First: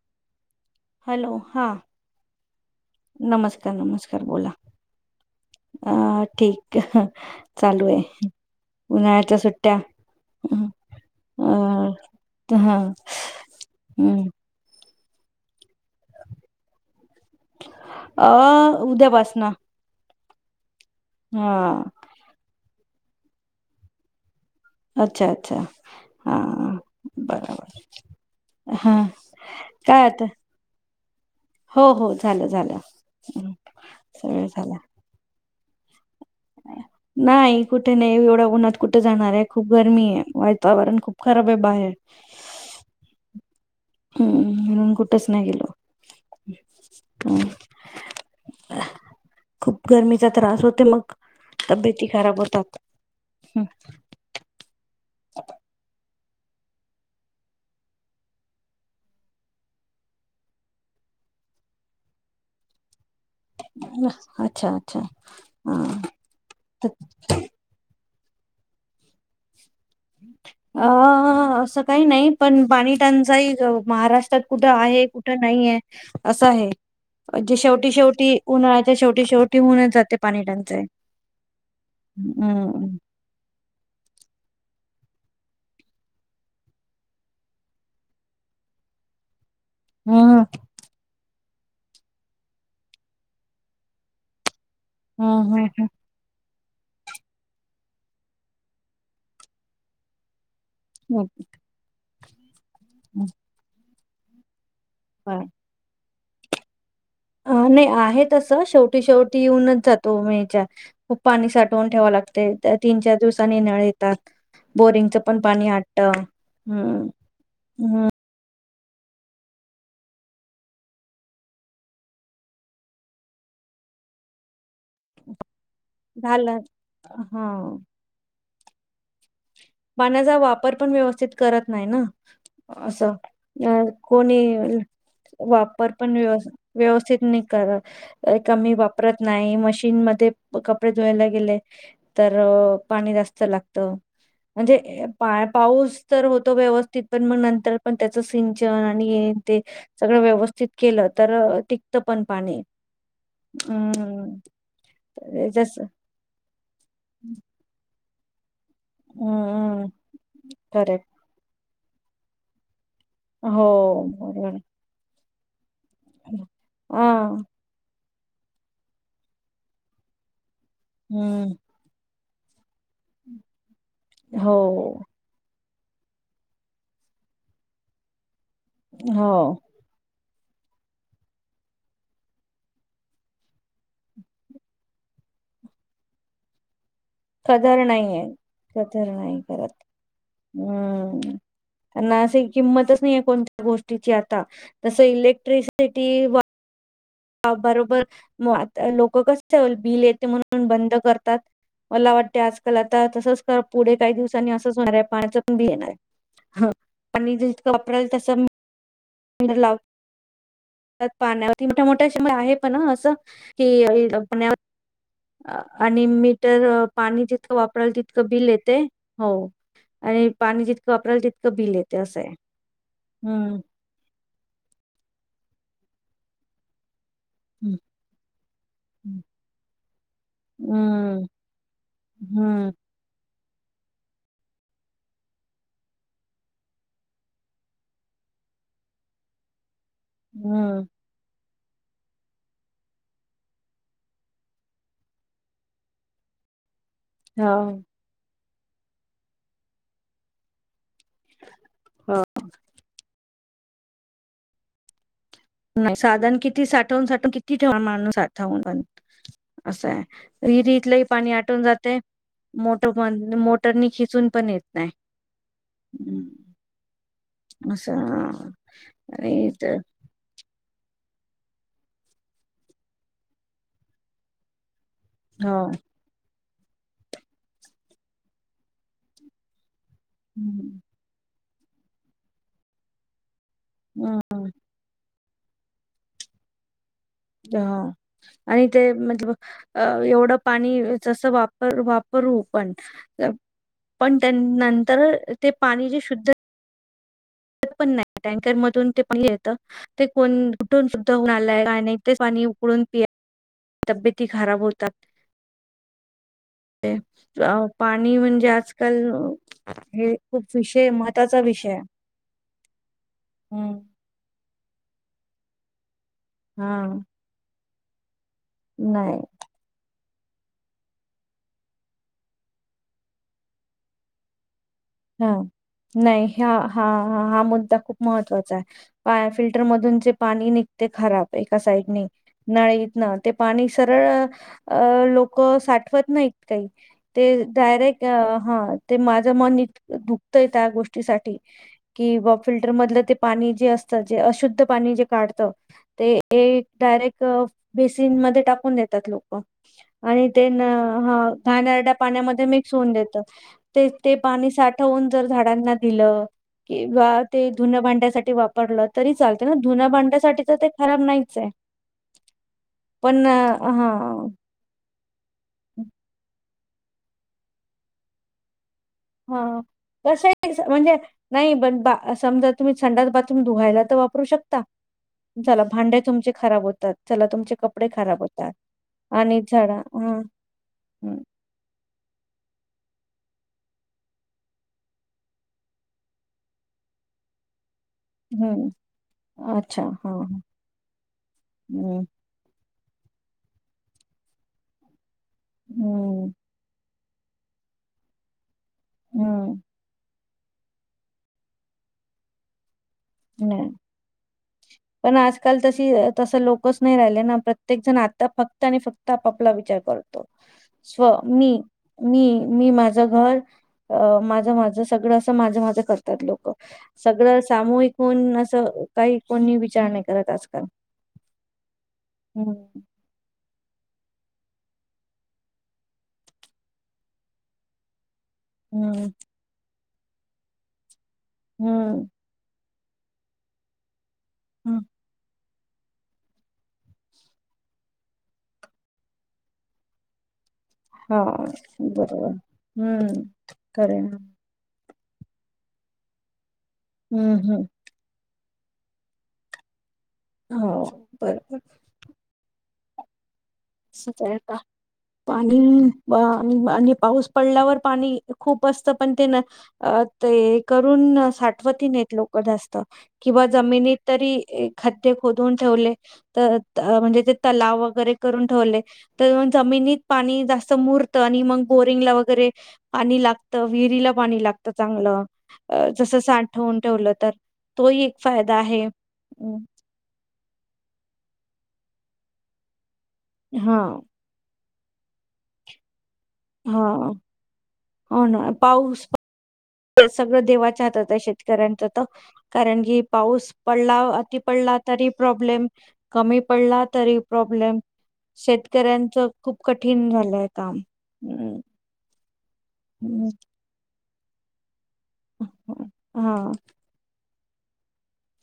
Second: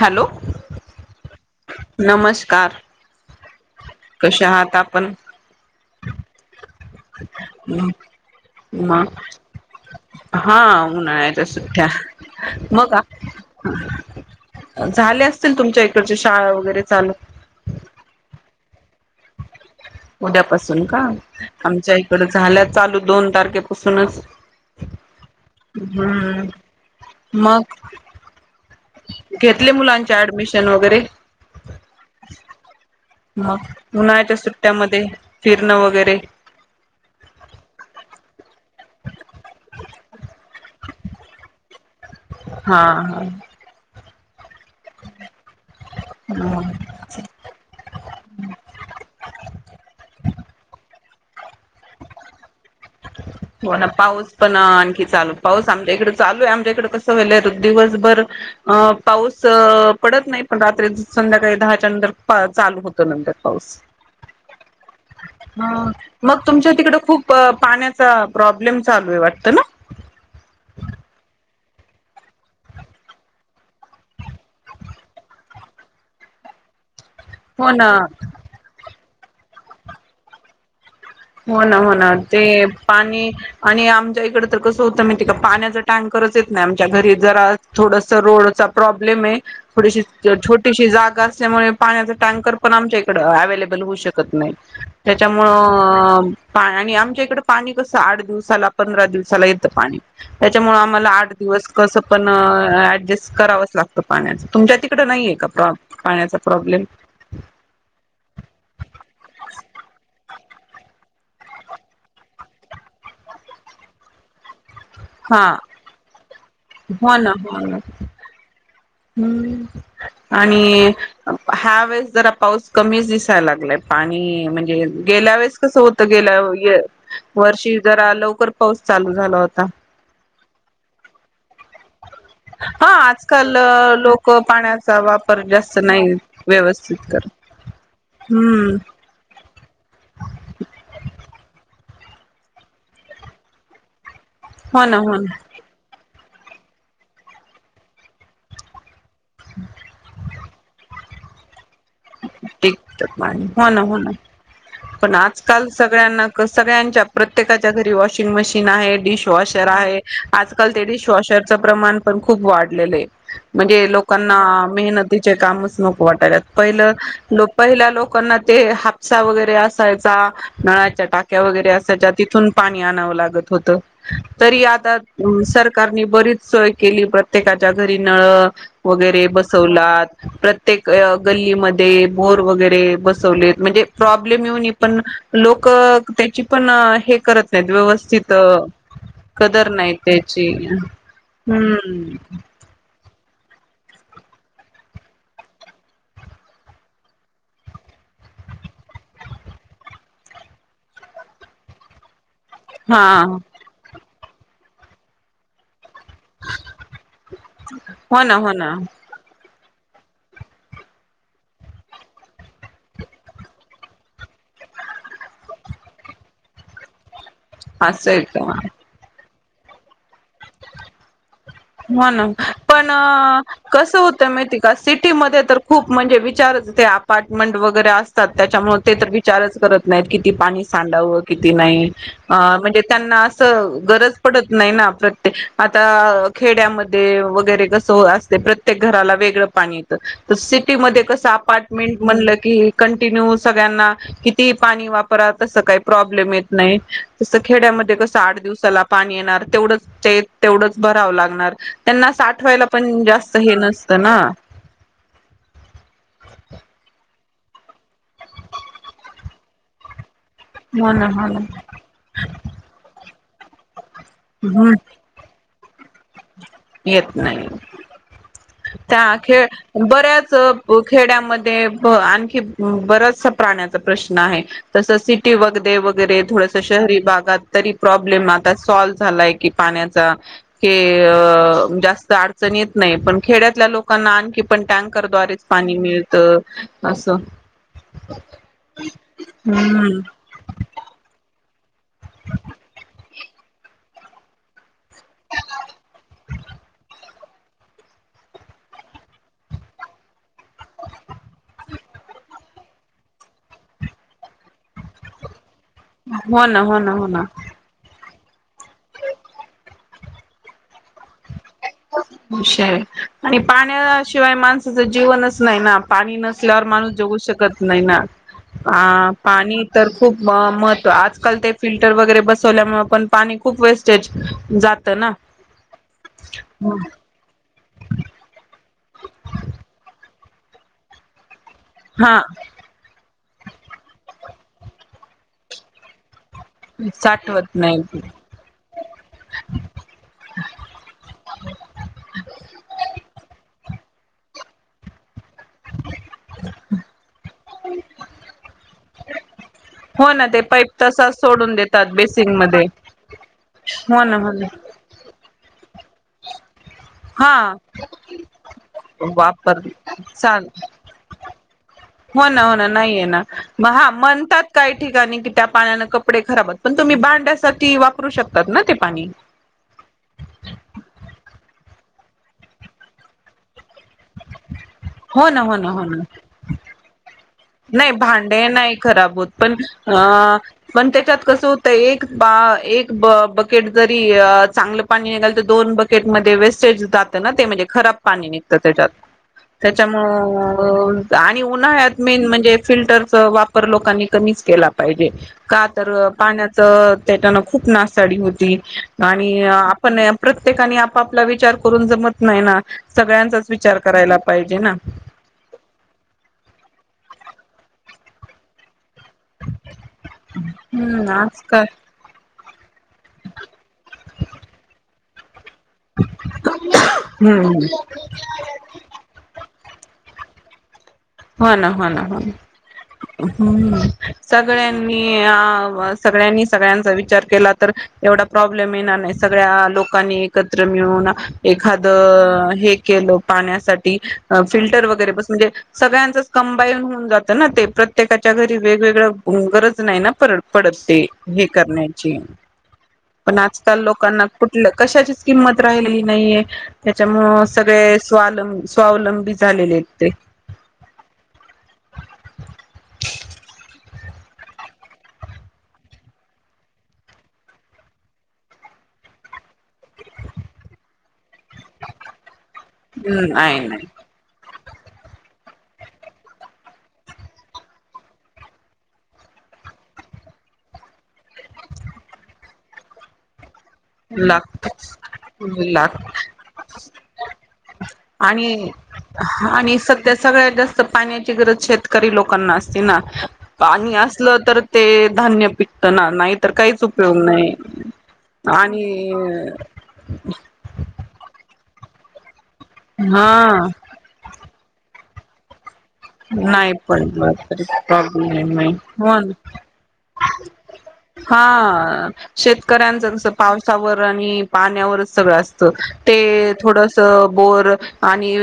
Hello hello... हा... नमस्कार नमस्कार, नमस्कार कशा बोला आहात आपण? अ... ठीक... चालू ए... मग उन्हाळ्याच्या सुट्ट्या हा... उन्हाळ्याच्या सुट्ट्या... अ मग हूं झाल्या असतील... तुमच्या इकडच्या शाळा वगैरे चालू अ... उद्यापासनं उद्यापासून का... आमच्या इकडं झाल्या चालू... दोन तारखेपासूनच अच्छा.. अच्छा... हम्म हां... मग बराबर घेतले... मुलांचे ऍडमिशन वगैरे? हो... हो... झालं झालं हम्म, मग उन्हाळ्याच्या... सगळं झालं सुट्ट्यांमध्ये.... फिरणं वगैरे नाई... कुठे नई... एवढ्या उन्हात कुठे जाणार ए... खूप गरमी ए... वाइतावरण खूप खराब आहे बाहेर हा... हा हम्म... म्हणून... कुठंच नाही गेलो हा हम्म, [inaudible] खूप गरमीचा त्रास होते मग... तब्येती खराब होतात हो ना पाऊस पण आणखी चालू पाऊस आमच्या इकडं चालू आहे आमच्या इकडे कसं व्हालंय दिवसभर अ पाऊस पडत नाही पण रात्री संध्याकाळी दहाच्या नंतर चालू होतो नंतर पाऊस अच्छा अच्छा हा मग तुमच्या तिकड खूप पाण्याचा प्रॉब्लेम चालू आहे वाटतं ना ह अ असं काही नाही पण पाणी टांचाही महाराष्ट्रात कुठं आहे कुठं नाही आहे. असं आहे जे हो शेवटी ना शेवटी उन्हाळायच शेवटी शेवटी हुऊनच जाते पाणी टचाई. हो ना हो ना ते पाणी आणि आमच्या इकडं तर कसं होतं मी तिकं पाण्याचा टँकरच येत नाही आमच्या घरी जरा थोडस रोडचा प्रॉब्लेम आहे थोडीशी हम्म छोटी ती जागा असल्यामुळे पाण्याचा टँकर पण आमच्या इकडं अवलेबल होऊ शकत नाही त्याच्यामुळे हम्म हम्म. आणि आमच्या इकड पाणी कसं आठ दिवसाला पंधरा दिवसाला येतं पाणी त्याच्यामुळे मला हम्म. आठ दिवस कसं पण ऍडजस्ट करावंच लागतं. पाण्याचा तुमच्या तिकडं नाहीये बर. का प्रॉ पाण्याचा प्रॉब्लेम अ नाही आहे तसं शेवटी शेवटी येऊनच जातो मेच्या खूप पाणी साठवून ठेवा लागते त्या तीन चार दिवसाांनी निळ येत बोरिंगच पण हा पाणी अटल हो ना हो ना हम्म आणि ह्या वेळेस जरा पाऊस कमीच दिसायला लागलाय पाणी म्हणजे गेल्या वेळेस कसं होत गेल्या झालं हा. वर्षी जरा लवकर पाऊस चालू झाला होता. पाण्याचा वापर पण व्यवस्थित करत नाही ना हा असं आजकाल अ लोक कोणी पाण्याचा जास्त वापर नाही पण व्यव व्यवस्थित करत निट हम्म कमी वापरत नाही मशीन मध्ये कपडे धुवायला गेले. तर पाणी जास्त लागतं. हो ना म्हणजे हो ना पाऊस तर होतो व्यवस्थित पण मग नंतर पण त्याच सिंचन आणि ते सगळ व्यवस्थित केलं तर ते टिकत पाणी हो ना हो ना अम् पण आजकाल जस सगळ्यांना सगळ्यांच्या प्रत्येकाच्या घरी वॉशिंग मशीन आहे. डिश वॉशर हम्म आहे आजकाल ते करेक्ट डिश वॉशरचे प्रमाण पण खूप वाढलेलं आहे. हो म्हणजे लोकांना बरोबर मेहनतीचे कामच नको वाटायला पहिलं हा लोक पहिल्या लोकांना ते हापसा वगैरे असायचा नळाच्या टाक्या हम्म वगैरे असायच्या तिथून पाणी आणावं लागत होतं हो तरी आता अ सरकारनी बरीच सोय केली प्रत्येकाच्या घरी नळ हो वगैरे बसवलात प्रत्येक गल्लीमध्ये बोर वगैरे बसवलेत म्हणजे प्रॉब्लेम येऊन पण लोक त्याची पण हे‌. करत नाही कदर नाहीये व्यवस्थित कदर नाही कदर करत नाही त्याची हम्म त्यांना हम्म. अशी किंमतच नाही कोणत्या गोष्टीची आता बरोबर आ लोक कसं बिल येते म्हणून बंद करतात. मला वाटतें आज काल हा आता तसंच पुढे काही दिवसांनी असंच होणार आहे पाण्याच पण कमी येणार आहे. आणि जसं कपडेल तसं ह ना [unintelligible] पंधरलाव [unintelligible] पाण्यावरती मोठ्या मोठ्या श आहे पण असं किण्या [unintelligible] आणि मी तर पाणी वापराल असं आहे तितकं बिल का येते हो आणि पाणी जितकं वापराल बिल येते हो असं ना आहे. पण हम्म कसं होत माहिती का सिटीमध्ये तर खूप म्हणजे विचारच ते अपार्टमेंट हम्म वगैरे असतात. त्याच्यामुळे ते तर हम्म. विचारच करत नाहीत, किती पाणी साडाव हम्म किती नाही. अ हम्म म्हणजे त्यांना असं गरज पडत नाही ना प्रत्येक आता खेड्यामध्ये वगैरे कसं असते. प्रत्येक घराला वेगळं पाणी. तर हम्म सिटीमध्ये कस अपार्टमेंट म्हणलं, की कंटिन्यू सगळ्यांना. किती पाणी वापरा, तसं काही प्रॉब्लेम येत नाही. तसं हो. खेड्यामध्ये कसं आठ दिवसाला पाणी येणार तेवढंच तेवढंच भराव. त्यांना हो साठवायला पण जास्त हे नसत ना. नाही साधारण किती साठवून, साठवून किती ठेव माणूस साठवून पण असाय. हो विहिरीतल ना हो पाणी ना आटून जाते. मोटर मोटरनी खिचून पण येत हम्म नाही. हम्म, येत नाही, असं त्या खेळ आणि ते बऱ्याच. खेड्यामध्ये आणखी बराचसा पाण्याचा प्रश्न आहे तस की, हो. वगैरे वगैरे, थोडस शहरी भागात तरी प्रॉब्लेम आता सॉल्व झालाय की पाण्याचा. की, हम्म अ जास्त अडचणी येत नाही. पण खेड्यातल्या लोकांना आणखी हम्म. पण टँकरद्वारे पाणी मिळत असं. [unintelligible] हम्म पाणी जसं वापरू वापरू, पण पण, त्यांना तर ते पाणी जे शुद्ध पण नाही, टँकर मधून ते पाणी येत. ते कोण कुठून शुद्ध होऊन आलंय काय नाही ते पाणी उकडून पी तब्येती खराब होतात. हो ना हो, ना हो ना आज पाणी म्हणजे आजकाल हे खूप विषय ‌ [unintelligible] शिवाय माणसाचं जीवनच नाही. ना पाणी नसल्यावर हा माणूस जगू शकत नाही ना. हा, नाही पाणी तर खूप महत्व आजकाल ते फिल्टर वगैरे बसवल्यामुळे पण पाणी खूप वेस्ट जात ना. हो, नाही ह्या हा, हा हा, मुद्दा खूप महत्त्वाचा आहे. पा फिल्टर मधून जे पाणी निघते खराब. एका साईडने हा नळीत न ते पाणी सरळ अ लोक साठवत नाहीत. काही ते साठवत नाही. डायरेक्ट हा, ते माझ मन इतकं दुखतंय त्या गोष्टीसाठी कि फिल्टर मधलं ते पाणी जे असतं जे अशुद्ध पाणी जे काढतं ते, एक डायरेक्ट बेसीन मध्ये टाकून देतात लोक. हो ना आणि ते पाईप तसाच सोडून देतात घाणेरड्या बेसिंग पाण्यामध्ये मध्ये मिक्स होऊन देत ते हो ते, ना हो ना पाणी साठ ठेवून जर झाडांना दिल. किंवा ते हा धुणं भांड्यासाठी वापरल तरी चालत, ना वापर धुणं भांड्यासाठी चाल तर ते खराब नाहीच आहे. हो ना, हो ना, नाहीय ना हा म्हणतात. काही ठिकाणी की, त्या पाण्यान कपडे खराबात पण तुम्ही भांड्यासाठी वापरू शकतात ना ते पाणी. हा कस म्हणजे नाही, पण बा समजा तुम्ही संडास बाथरूम धुवायला. तो वापरू शकता हो ना हो चला ना हो भांडी ना तुमची खराब होतात. चला तुमची नाही भांडे नाही खराब होत पण झाडा हम्म अ पण हम्म त्याच्यात कसं होत. तर एक बा, एक ब बकेट जरी चांगलं पाणी निघाल तर दोन बकेट [unintelligible] पाणी निघत हम्म त्याच्यात अच्छा हा त्याच्यामुळ आणि उन्हाळ्यात. हम्म म्हणजे फिल्टरचा वापर लोकांनी कमीच केला पाहिजे. का तर हम्म पाण्याच त्याच्यान खूप नासाडी होती आणि हम्म आपण प्रत्येकानी आपापला विचार करून जमत नाही ना, सगळ्यांचाच नाही विचार करायला पाहिजे ना, पण आजकाल तशी तस लोकच नाय राहिले ना प्रत्येक जण आता फक् फक्त आणि फक्त आपापला विचार करतो हम्म स्व मी आजकाल मी मी माझ झ घर अ माझ माझ सगळ अस माझ माझ करतात लोक सगळ हम्म सामूहिक कोण अस काही कोणी विचार नाही करत आजकाल. हा ना हो ना हो ना. हम्म हम् सगळ्यांनी आं सगळ्यांनी सगळ्यांचा विचार केला तर एवढ प्रॉब्लेम येणार हम्म नाय सगळ्या लोकांनी एकत्र मिळून एखाद हम्म हे केल पाण्यासाठी हम्म. फिल्टर वगैरे बस म्हणजे सगळ्यांचच कंबाईन होऊन जात ना ते प्रत्येकाच्या घरी वेगवेगळ ऊ गरज नाय ना पर पडत. ते हा हे करण्याची, बरोबर. हम्म पण आजकाल खरं आहे लोकांना कुठल कशाचीच किंमत राहिलेली नाहीये हम्म त्याच्यामुळ हम्म सगळे स्वालं स्वावलंबी झालेलेत ते. हो बरोबर असच आहे आता. पाणी अ आणि पाऊस पडल्यावर पाणी खूप असत पण ते न अ ते करून साठवतही नाहीत लोक जास्त हम्म किंवा आहे नाही जमिनीत तरी खाद्य खोदुन ठेवले त त म्हणजे ते तलाव वगैरे करून ठेवले त जमिनीत पाणी जास्त मुरत आणि मंग बोरिंगला वगैरे पाणी लागत विहिरीला पाणी लागत लागतच चांगल. अ लाग जस साठवून ठेवल तर तोही एक फायदा आहे. त्यात सगळ्यात जास्त पाण्याची गरज शेतकरी लोकांना असते ना हा पाणी अस असलं तर ते धान्य पिकत ना नाही तर काहीच हा उपयोग नाही. आणि अ ते सगळ देवाच्या हातात आहे शेतकऱ्यांच त कारण की पाऊस हा पडला अति पडला तरी प्रॉब्लेम. कमी नाही पडला तरी पडलं तरी प्रॉब्लेम प्रॉब्लेम आहे शेतकऱ्यांच हो खूप कठीण झालय काम. हम्म हा. शेतकऱ्यांच जस हम्म. पावसावर आणि पाण्यावरच सगळ असत हा ते थोड त बोर आणि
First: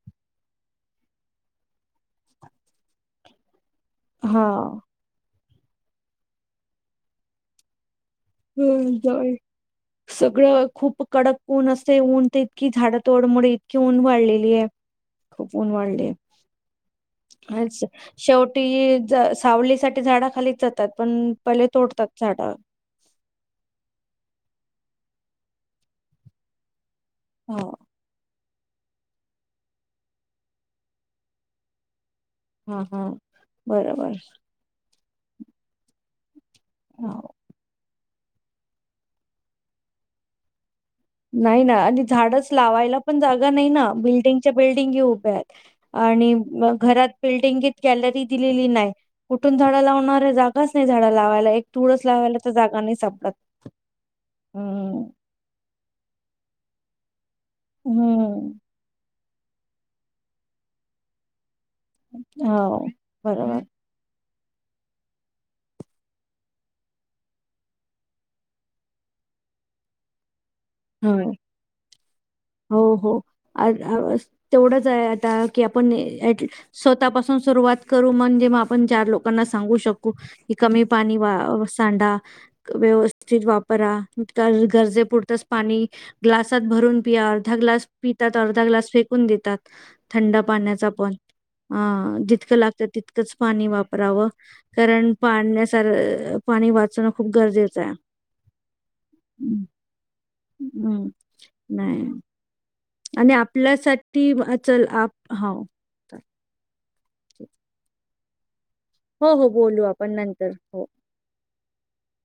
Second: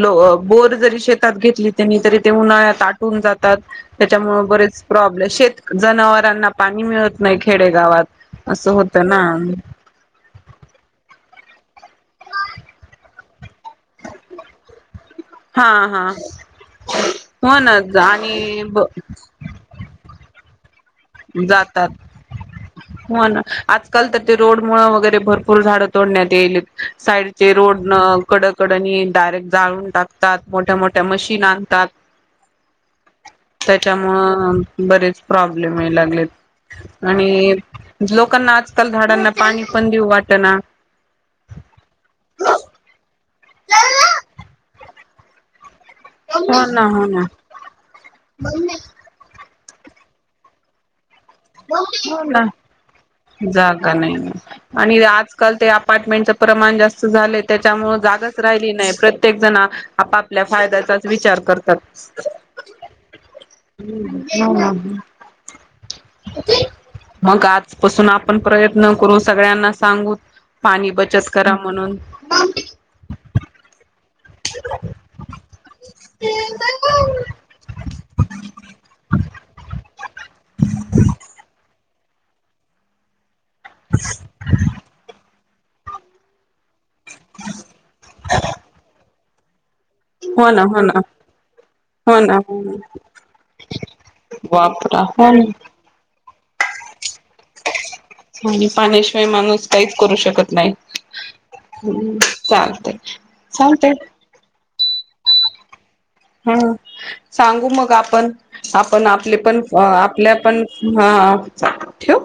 लो अ बोर जरी शेतात घेतलीत त्यांनी तरी ते उन्हाळ्यात आटून जातात त्याच्यामुळ हा बरेचं प्रॉब्ले शेत जनावरांना पाणी मिळत नाही खेडेगावात. असं व्हय होतं ना जाय सगळ खूप कडक ऊन अस ऊन तर इतकी झाड तोडमुळ इतकी ऊन वाढलेली ये. खूप हा उन हा वाढले हो ना श शेवटी आणि जस सावली साठी झाडा खालीच जातात पण पहिले जातात तोडतात झाड. हो ना, आजकाल तर ते रोड मुळ वगैरे भरपूर झाड तोडण्यात येईल साईड ते रोड नं कडकडनी डायरेक्ट जाळून टाकतात मोठ्या मोठ्या मशीन आणतात. हा हा बरोबर त्याच्यामुळं बरेच प्रॉब्लेम येय लागलेत हा. आणि लोकांना आजकाल झाडांना पाणी पण देऊ वाटना. नाही ना आणि झाडच लावायला पण जागा नाही ना बिल्डिंगच्या बिल्डिंगी उभ्या आहेत. आणि हो ना हो घरात ना बिल्डिंगित गॅलरी दिलेली नाय. कुठून झाड लावणारे जागाच नाय झाडं लावायला. एक तुळस लावायला तर जागा नाही सापडत. जागा नाही ना, आणि हम्म. आज काल ते अपार्टमेंटच प्रमाण जास्त झालं, त्याच्यामुळ जागाच हम्म. राहिली नाय, प्रत्येक जण आपापल्या फायद्याचाच विचार करतात. हो बरोबर. हं हं लावला म्हणून मग आजपसून आपण प्रयत्न करू, सगळ्यांना सांगू पाणी हं. बचत करा म्हणून. हो हो. आज आवाज, तेवढंच आहे आता की आपण अॅट लीस्ट स्वतःपासून सुरुवात करू, म्हणजे मग आपण चार लोकांना सांगू शकू. कि कमी पाणी वाऽ सांडा. व्यवस्थित वापरा, गरजे पुरतचऽ ग्लासात भरून प्या, अर्धा ग्लास पितात अर्धा ग्लास फेकून देतात. थंडा हो ना हो पाण्याचा ना पण. हो अऽ ना जितकं हो ना लागतं तितकंच पाणी वापरावं, वापरा कारण हो ना पाण्याऽ तररऽ पाणी वाचवन खूप गरजेचं आहे आणि पाण्याशिवाय हम्म, माणूस काहीच करू शकत नाही. हम्म. नाही. नाही हम्, चालतय. आणि चालतय आपल्यासाठी चल आप हं. हम्, सांगू मग आपण. आपण हो, आपले हो. पण, बोलू आपण आपल्या नंतर. पण, हो. हा ठेवू